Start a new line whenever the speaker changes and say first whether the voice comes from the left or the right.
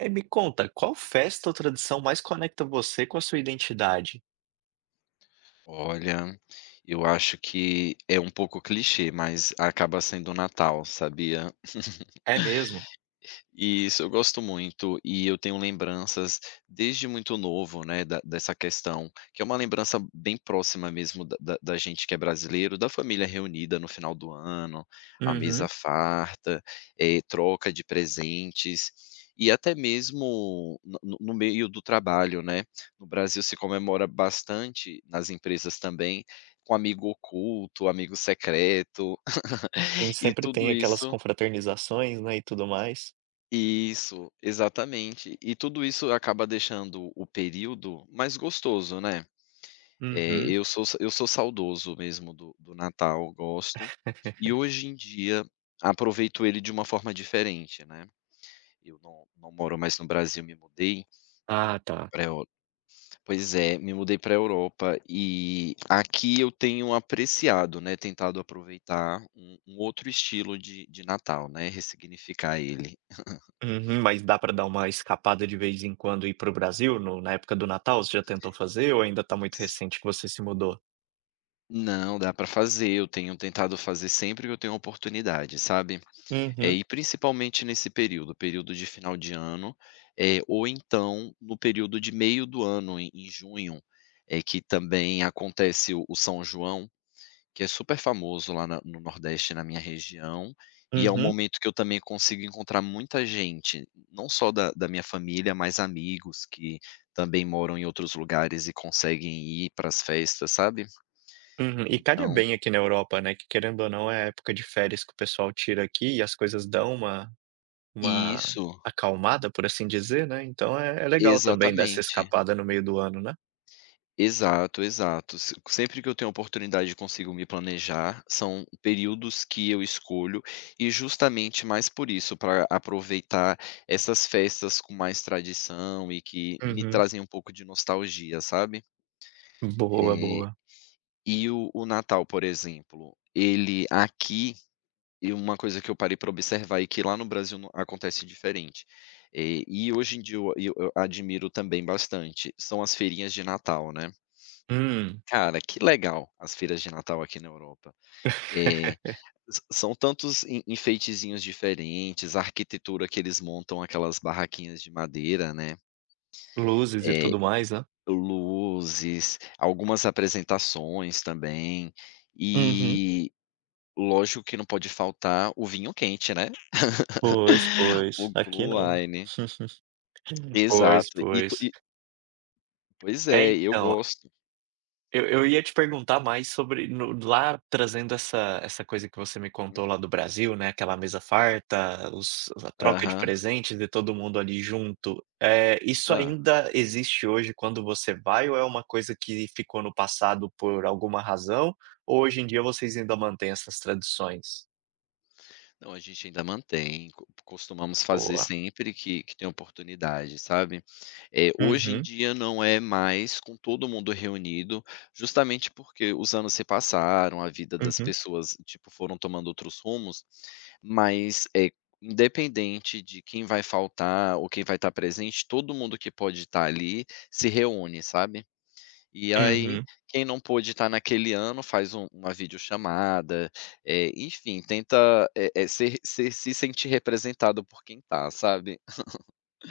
right: Eh, me conta qual festa ou tradição mais conecta você com a sua identidade?
left: Olha, eu acho que é um pouco clichê, mas acaba sendo o Natal, sabia?
right: É mesmo?
left: Isso, eu gosto muito, e eu tenho lembranças desde muito novo, né, da dessa questão, que é uma lembrança bem próxima mesmo da da da gente que é brasileiro, da família reunida no final do ano, a mesa
right: Uhum.
left: farta, eh, troca de presentes e até mesmo no no no meio do trabalho, né. No Brasil, se comemora bastante nas empresas também, com amigo oculto, amigo secreto,
right: Sim,
left: e
right: sempre
left: tudo
right: tem aquelas
left: isso
right: confraternizações, né, e tudo mais.
left: Isso, exatamente, e tudo isso acaba deixando o período mais gostoso, né. Eh,
right: Uhum.
left: eu sou eu sou saudoso mesmo do do Natal, eu gosto, e hoje em dia aproveito ele de uma forma diferente, né. Eu não não moro mais no Brasil, me mudei
right: Ah, tá.
left: pra Eur pois é, me mudei para a Europa, e aqui eu tenho apreciado, né, tentado aproveitar um um outro estilo de de Natal, né, ressignificar ele.
right: Uhum, mas dá pra dar uma escapada de vez em quando, ir para o Brasil no na época do Natal? Você já tentou fazer, ou ainda tá muito
left: S
right: recente que você se mudou?
left: Não, dá para fazer. Eu tenho tentado fazer sempre que eu tenho oportunidade, sabe, eh,
right: Uhum.
left: e principalmente nesse período, período de final de ano, eh, ou então no período de meio do ano em em junho, é que também acontece o o São João, que é super famoso lá na no Nordeste, na minha região, e é um
right: Uhum.
left: momento que eu também consigo encontrar muita gente, não só da da minha família, mas amigos que também moram em outros lugares e conseguem ir para as festas, sabe?
right: Uhum e calha
left: Então
right: bem aqui na Europa, né, que querendo ou não, é a época de férias que o pessoal tira aqui e as coisas dão uma uma
left: Isso.
right: acalmada, por assim dizer, né, então é, é legal também dessa
left: Exatamente.
right: escapada no meio do ano, né?
left: Exato, exato, se sempre que eu tenho oportunidade, consigo me planejar. São períodos que eu escolho e justamente mais por isso, para aproveitar essas festas com mais tradição e que me
right: Uhum.
left: trazem um pouco de nostalgia, sabe?
right: Boa,
left: Eh.
right: boa.
left: E o o Natal, por exemplo, ele aqui e uma coisa que eu parei para observar e que lá no Brasil não acontece diferente. Eh e hoje em dia eu e eu a admiro também bastante, são as feirinhas de Natal, né.
right: Hum.
left: Cara, que legal as feiras de Natal aqui na Europa, eh sã são tantos en enfeitezinhos diferentes, a arquitetura que eles montam aquelas barraquinhas de madeira, né.
right: Luzes e
left: Eh,
right: tudo mais, né?
left: luzes, algumas apresentações também
right: Uhum.
left: e lógico que não pode faltar o vinho quente, né.
right: Pois,
left: O
right: pois aqui
left: glow
right: não,
left: wine.
right: pois,
left: Exato e tu
right: pois.
left: e Pois
right: É,
left: é, e eu
right: então
left: gosto.
right: eu eu ia te perguntar mais sobre no d lá trazendo essa essa coisa que você me contou
left: Hum.
right: lá do Brasil, né, aquela mesa farta, os a troca de
left: Aham.
right: presentes e todo mundo ali junto, eh, isso
left: Hã.
right: ainda existe hoje quando você vai ou é uma coisa que ficou no passado por alguma razão, ou hoje em dia vocês ainda mantém essas tradições?
left: Não, a gente ainda mantém co costumamos fazer
right: Boa!
left: sempre que que tem oportunidade, sabe? Eh, hoje em
right: Uhum.
left: dia não é mais com todo mundo reunido, justamente porque os anos se passaram, a vida das
right: Uhum.
left: pessoas, tipo, foram tomando outros rumos, mas, eh, independente de quem vai faltar ou quem vai estar presente, todo mundo que pode estar ali se reúne, sabe? E aí,
right: Uhum.
left: quem não pôde estar naquele ano faz um uma vídeochamada, eh, enfim, tenta, eh eh, ser ser se sentir representado por quem tá, sabe?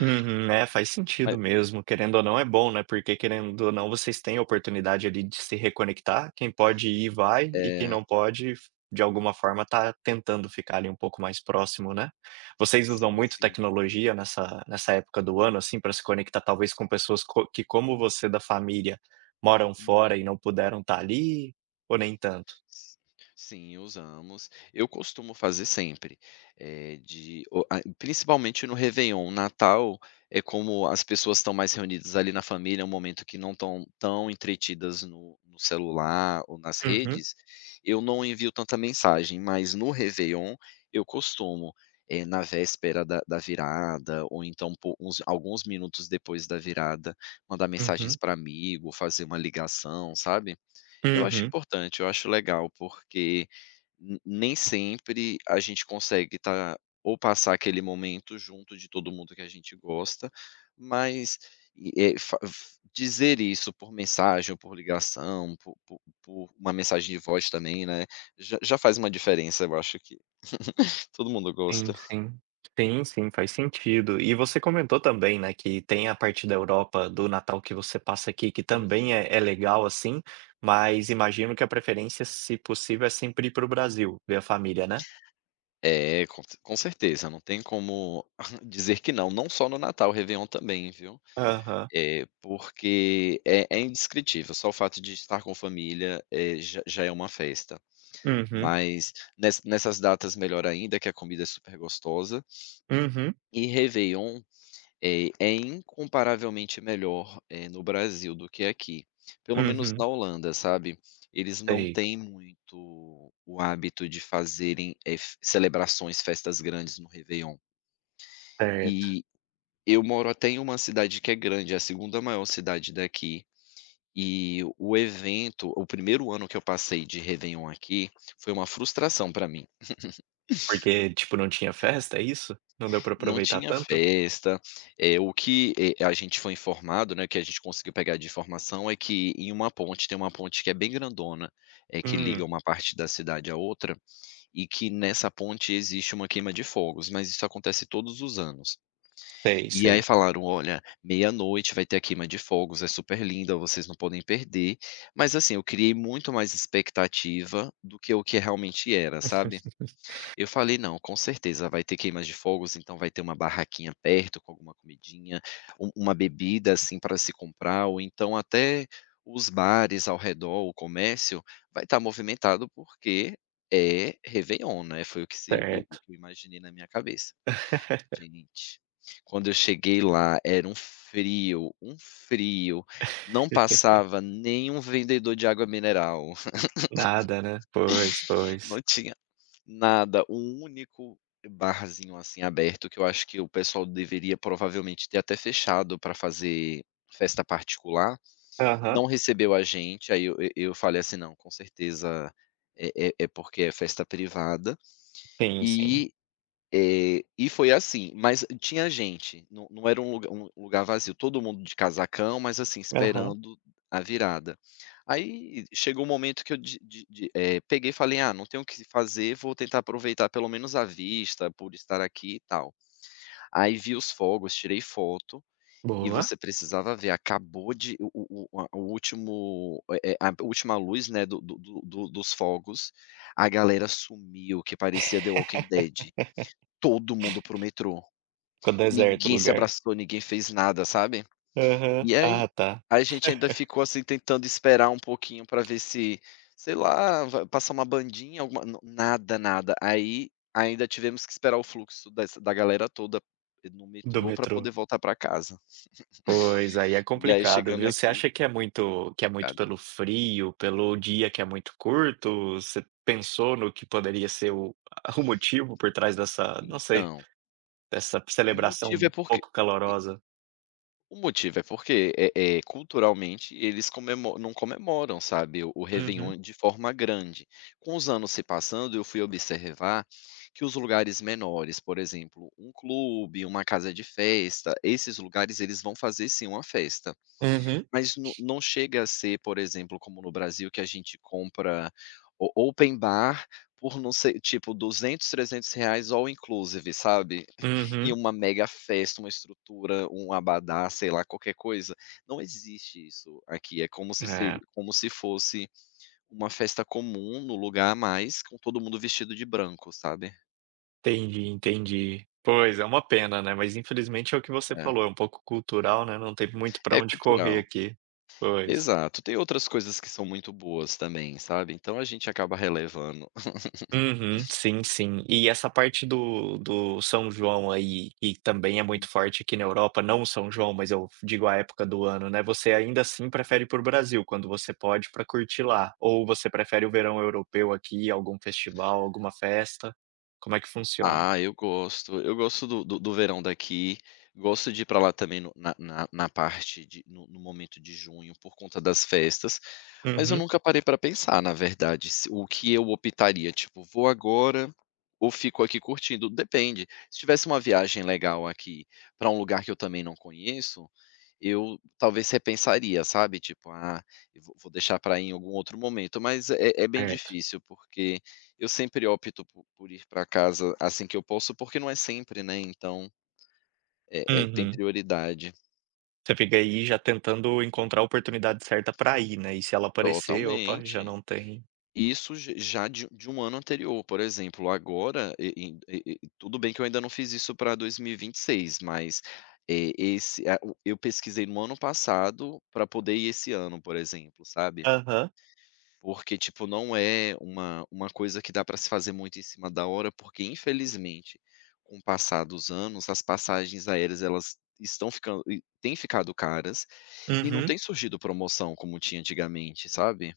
right: Uhum, né, faz
left: Ma
right: sentido mesmo, querendo ou não é bom, né, porque querendo ou não vocês têm a oportunidade ali de se reconectar, quem pode ir vai e quem
left: É.
right: não pode, f de alguma forma, tá tentando ficar ali um pouco mais próximo, né. Vocês usam
left: Sim,
right: muito
left: sim.
right: tecnologia nessa nessa época do ano, assim, pra se conectar, talvez com pessoas co que como você, da família, moram fora e
left: Uhum.
right: não puderam tá ali ou nem tanto?
left: S sim, usamos, eu costumo fazer sempre, eh, de o a principalmente no Réveillon, Natal, eh, como as pessoas estão mais reunidas ali na família, é um momento que não estão tão entretidas no no celular ou nas
right: Uhum.
left: redes, eu não envio tanta mensagem, mas no Réveillon eu costumo, eh, na véspera da da virada, ou então po uns alguns minutos depois da virada, mandar mensagens
right: Uhum.
left: pra amigo ou fazer uma ligação, sabe? Eu acho
right: Uhum.
left: importante, eu acho legal, porque ne nem sempre a gente consegue estar ou passar aquele momento junto de todo mundo que a gente gosta, mas e eh, fa v dizer isso por mensagem ou por ligação, por por por uma mensagem de voz também, né, já já faz uma diferença, eu acho que todo mundo
right: Sim,
left: gosta.
right: sim sim, sim, faz sentido e você comentou também, né, que tem a parte da Europa, do Natal que você passa aqui que também
left: Uhum.
right: é é legal, assim, mas imagino que a preferência, se possível, é sempre ir pro Brasil, ver a família, né?
left: É com c com certeza, não tem como dizer que não não só no Natal, Réveillon também, viu?
right: Aham.
left: Eh, porque é é indescritível, só o fato de estar com família, eh, já já é uma festa,
right: Uhum.
left: mas nes nessas datas melhor ainda que a comida é super gostosa.
right: Uhum.
left: E Réveillon, eh, é incomparavelmente melhor, eh, no Brasil do que aqui pelo menos na
right: Uhum.
left: Holanda, sabe, eles não
right: Sei.
left: têm muito o hábito de fazerem, eh, fe celebrações, festas grandes no Réveillon.
right: Certo.
left: Eh, eu moro até em uma cidade que é grande, é a segunda maior cidade daqui e o evento o primeiro ano que eu passei de Réveillon aqui foi uma frustração pra mim.
right: Porque, tipo, não tinha festa, é isso, não deu pra
left: Não
right: aproveitar
left: tinha
right: tanto?
left: festa eh, o que, eh, a gente foi informado, né que a gente conseguiu pegar de informação é que em uma ponte tem uma ponte que é bem grandona, eh, que liga
right: Hum.
left: uma parte da cidade a outra e que nessa ponte existe uma queima de fogos, mas isso acontece todos os anos.
right: Sei,
left: E aí,
right: sei.
left: falaram: "Olha, 00:00 vai ter a queima de fogos, é super linda, vocês não podem perder.", mas, assim, eu criei muito mais expectativa do que, eh, o que realmente era, sabe? Eu falei: "Não, com certeza vai ter queimas de fogos, então vai ter uma barraquinha perto com alguma comidinha, um uma bebida, assim, pra se comprar, ou então, até os bares ao redor, ou o comércio vai estar movimentado porque é Réveillon, né?", foi o que se eu o
right: Certo.
left: que eu imaginei na minha cabeça. Gente, quando eu cheguei lá era um frio um frio, não passava nem um vendedor de água mineral.
right: Nada, né? Pois
left: Não
right: pois.
left: tinha nada, um único barzinho, assim, aberto que eu acho que o pessoal deveria provavelmente ter até fechado pra fazer festa particular
right: Aham.
left: não recebeu a gente, aí eu e eu falei assim: "Não, com certeza é é é porque é festa privada
right: Tem sim.
left: e, eh, e foi assim, mas, hum, tinha gente, não não era um lug um lugar vazio, todo mundo de casacão, mas assim,
right: Aham.
left: esperando a virada. Aí chegou um momento que eu di di di eh, peguei e falei: "Ah, não tem o que se fazer vou tentar aproveitar pelo menos a vista por estar aqui e tal.", aí, vi os fogos, tirei foto e
right: Boa!
left: você precisava ver, acabou de o o o oa o último, eh eh a do última luz, né, do do do do dos fogos a galera sumiu que parecia The Walking Dead todo mundo pro metrô.
right: Ficou deserto o
left: Ninguém se
right: lugar.
left: abraçou, ninguém fez nada, sabe?
right: Aham.
left: E aí,
right: Ah, tá.
left: a gente ainda ficou, assim, tentando esperar um pouquinho pra ver se, sei lá, va passa uma bandinha, alguma, não nada, nada, aí ainda tivemos que esperar o fluxo dessa da galera toda, eh, no
right: Do
left: metrô pra
right: metrô.
left: poder voltar pra casa.
right: Pois, aí é
left: E aí,
right: complicado,
left: chegando
right: viu, você
left: aqui
right: acha que é muito que é muito
left: Complicado.
right: pelo frio, pelo dia que é muito curto, você pensou no que poderia ser o ah o motivo por trás dessa não sei
left: Então
right: dessa
left: o motivo é
right: celebração
left: porque
right: pouco calorosa.
left: O motivo é porque é é, culturalmente, eles comemo não comemoram, sabe, o
right: Uhum.
left: Réveillon de forma grande. Com os anos se passando, eu fui observar que os lugares menores, por exemplo, um clube, uma casa de festa, esses lugares, eles vão fazer sim uma festa,
right: Uhum.
left: mas n não chega a ser, por exemplo, como no Brasil, que a gente compra o open bar, por não sei tipo, 200, R$300 all inclusive sabe, e
right: Uhum.
left: uma mega festa, uma estrutura, um abadá, sei lá, qualquer coisa, não existe isso aqui, é como se
right: É.
left: se como se fosse uma festa comum, num lugar a mais, com todo mundo vestido de branco, sabe.
right: Entendi, entendi, pois é uma pena, né, mas, infelizmente, é o que você
left: É.
right: falou, é um pouco cultural, né, não tem muito pra
left: É
right: onde correr
left: cultural.
right: aqui, pois.
left: Exato, tem outras coisas que são muito boas também, sabe. Então a gente acaba relevando.
right: Uhum, sim, sim, e essa parte do do São João, aí, e também é muito
left: Uhum.
right: forte aqui na Europa, não o São João, mas, eu digo a época do ano, né. Você, ainda assim, prefere ir para o Brasil, quando você pode, pra curtir lá ou você prefere o verão europeu aqui, algum festival, alguma festa? Como é que funciona?
left: Ah, eu gosto, eu gosto do do do verão daqui. Gosto de ir pra lá também no na na na parte de no no momento de junho, por conta das festas, mas eu
right: Uhum.
left: nunca parei pra pensar, na verdade, se o que eu optaria tipo: “Vou agora, ou fico aqui curtindo?”, depende, se tivesse uma viagem legal aqui, pra um lugar que eu também não conheço, eu, talvez repensaria, sabe, tipo: “Ah, vou vou deixar pra ir em algum outro momento”, mas é é bem
right: Certo.
left: difícil, porque, eu sempre opto por por ir pra casa, assim que eu posso, porque não é sempre, né, então, eh eh, tem
right: Uhum.
left: prioridade.
right: Você fica aí já tentando encontrar oportunidade certa para ir, né. E se ela aparecer, opa, já
left: Totalmente,
right: não tem
left: isso j já de de um ano anterior, por exemplo, agora e e e e tudo bem que eu ainda não fiz isso para 2026, mas é esse é a o eu pesquisei no ano passado para poder ir esse ano, por exemplo, sabe.
right: Aham.
left: Porque tipo, não é uma uma coisa que dá para se fazer muito em cima da hora, porque infelizmente, com o passar dos anos, as passagens aéreas, elas estão ficando e têm ficado caras e não
right: Uhum.
left: tem surgido promoção, como tinha antigamente, sabe.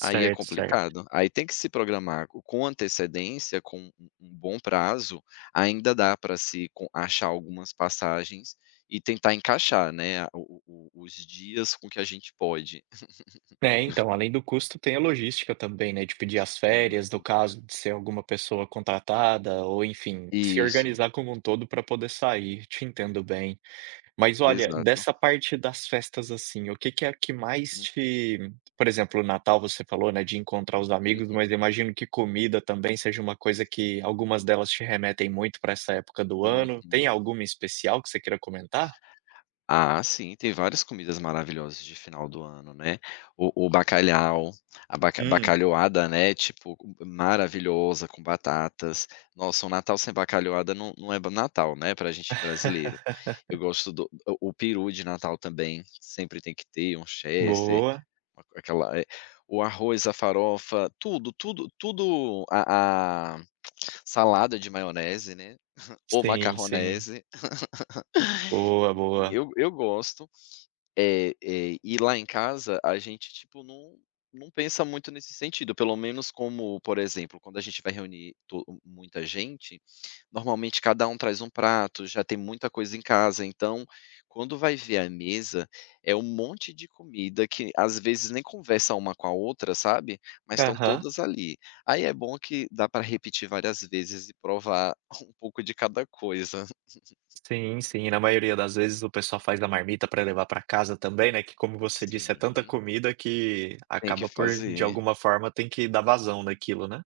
left: Aí é
right: certo.
left: complicado. Aí tem que se programar com antecedência, com um um bom prazo, ainda dá para se com achar algumas passagens e tentar encaixar, né. O o o os dias com que a gente pode.
right: Tem então, além do custo, tem a logística também, né. De pedir as
left: Tem a
right: férias no
left: logística.
right: caso de ser alguma pessoa contratada ou, enfim, se
left: Isso.
right: organizar como um todo para poder sair, te entendo bem. Mas olha
left: Exato.
right: dessa parte das festas assim, o que que é a que mais
left: Hum.
right: te por exemplo, o Natal, você falou, né. De encontrar os amigos,
left: Uhum.
right: mas eu imagino que comida também seja uma coisa que algumas delas te remetem muito para essa época do ano. Tem
left: Uhum.
right: alguma em especial que você queira comentar?
left: Ah, sim, tem várias comidas maravilhosas de final do ano, né? O o bacalhau, a baca
right: Hum.
left: bacalhoada, né? Tipo u maravilhosa, com batatas nossa, um Natal sem bacalhoada não não é do Natal, né? Pra a gente brasileiro, eu gosto do o o peru de Natal também. Sempre tem que ter um Chester,
right: Boa.
left: a aquela é o arroz, a farofa, tudo, tudo, tudo a a salada de maionese, né? Ou
right: Sim, sim.
left: macarronese,
right: Boa,
left: enfim
right: boa.
left: eu eu gosto, eh eh e lá em casa a gente tipo não não pensa muito nesse sentido, pelo menos como por exemplo, quando a gente vai reunir to muita gente. Normalmente, cada um traz um prato, já tem muita coisa em casa. Então, quando vai ver a mesa é um monte de comida que às vezes nem conversa uma com a outra, sabe, mas estão
right: Aham.
left: todas ali. Aí é bom que dá pra repetir várias vezes e provar um pouco de cada coisa.
right: Sim, sim. Na maioria das vezes o pessoal faz da marmita pra levar pra casa também, né? Que, como você disse, é tanta
left: Sim.
right: comida que
left: Tem que
right: acaba por de
left: fazer.
right: alguma forma, tem que dar vazão daquilo, né.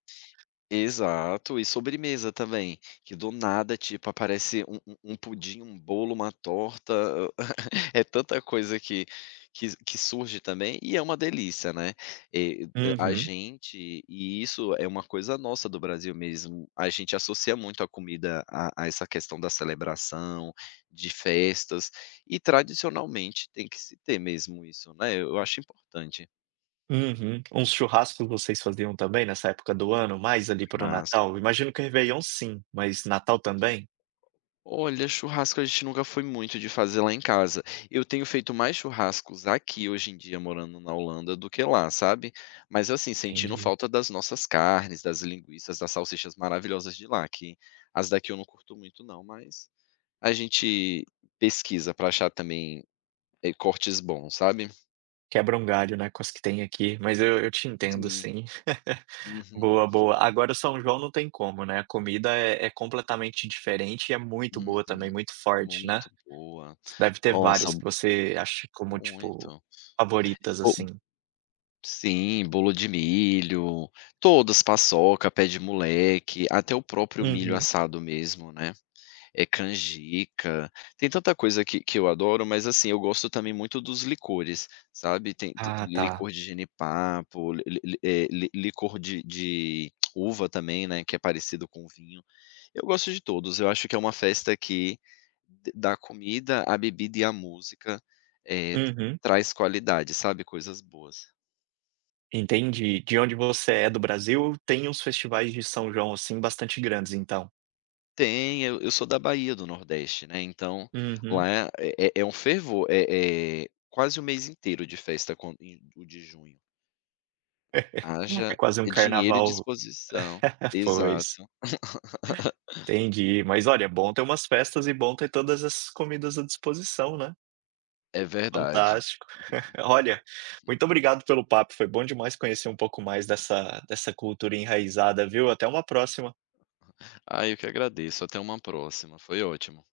left: Exato e sobremesa também que do nada tipo aparece um um um pudim, um bolo, uma torta é tanta coisa que que que surge também e é uma delícia, né? Eh a
right: Uhum.
left: gente e isso é uma coisa nossa do Brasil mesmo. A gente associa muito a comida a a essa questão da celebração de festas e tradicionalmente tem que se ter mesmo isso, né? Eu acho importante.
right: Uhum. Uns churrasco vocês faziam também nessa época do ano, mais ali para o
left: Massa.
right: Natal? Imagino que o Réveillon, sim. Mas Natal também?
left: Olha, churrasco a gente nunca foi muito de fazer lá em casa. Eu tenho feito mais churrascos aqui, hoje em dia, morando na Holanda, do que lá, sabe? Mas assim, sentindo
right: Entendi.
left: falta das nossas carnes, das linguiças, das salsichas maravilhosas de lá, que as daqui eu não curto muito não, mas a gente pesquisa para achar também, eh, cortes bons, sabe?
right: Quebra um galho, né, com as que tem aqui. Mas eu eu te entendo
left: Sim.
right: sim.
left: Uhum.
right: Boa, boa. Agora o São João não tem como, né? A comida é é completamente diferente e é muito
left: Uhum.
right: boa também, muito forte, né?
left: Muito boa.
right: Deve ter
left: Nossa,
right: várias
left: m
right: que você ache, como tipo,
left: muito.
right: favoritas,
left: Ou
right: assim.
left: Sim, bolo de milho todas, paçoca, pé de moleque, até o próprio milho
right: Uhum.
left: assado mesmo, né. Eh, canjica. Tem tanta coisa que que eu adoro, mas assim, eu gosto também muito dos licores, sabe. Tem tem
right: Ah, tá.
left: licor de jenipapo, li li li eh, li licor de de uva também, né, que é parecido com o vinho. Eu gosto de todos. Eu acho que é uma festa que d da comida à bebida e à música, eh, t
right: Uhum.
left: traz qualidade, sabe? Coisas boas.
right: Entendi. De onde você é do Brasil, tem uns festivais de São João, assim, bastante grandes, então?
left: Tem, eu eu sou da Bahia, do Nordeste, né. Então
right: Uhum.
left: lá é é é um fervor é é, quase o mês inteiro de festa com o de junho.
right: É
left: Haja
right: quase um
left: dinheiro e
right: carnaval
left: disposição.
right: Pois.
left: Exato.
right: Entendi. Mas olha, é bom ter umas festas e bom ter todas essas comidas à disposição, né?
left: É verdade.
right: Fantástico. Olha, muito obrigado pelo papo. Foi bom demais conhecer um pouco mais dessa dessa cultura enraizada, viu. Até uma próxima!
left: Ah, eu que agradeço. Até uma próxima, foi ótimo.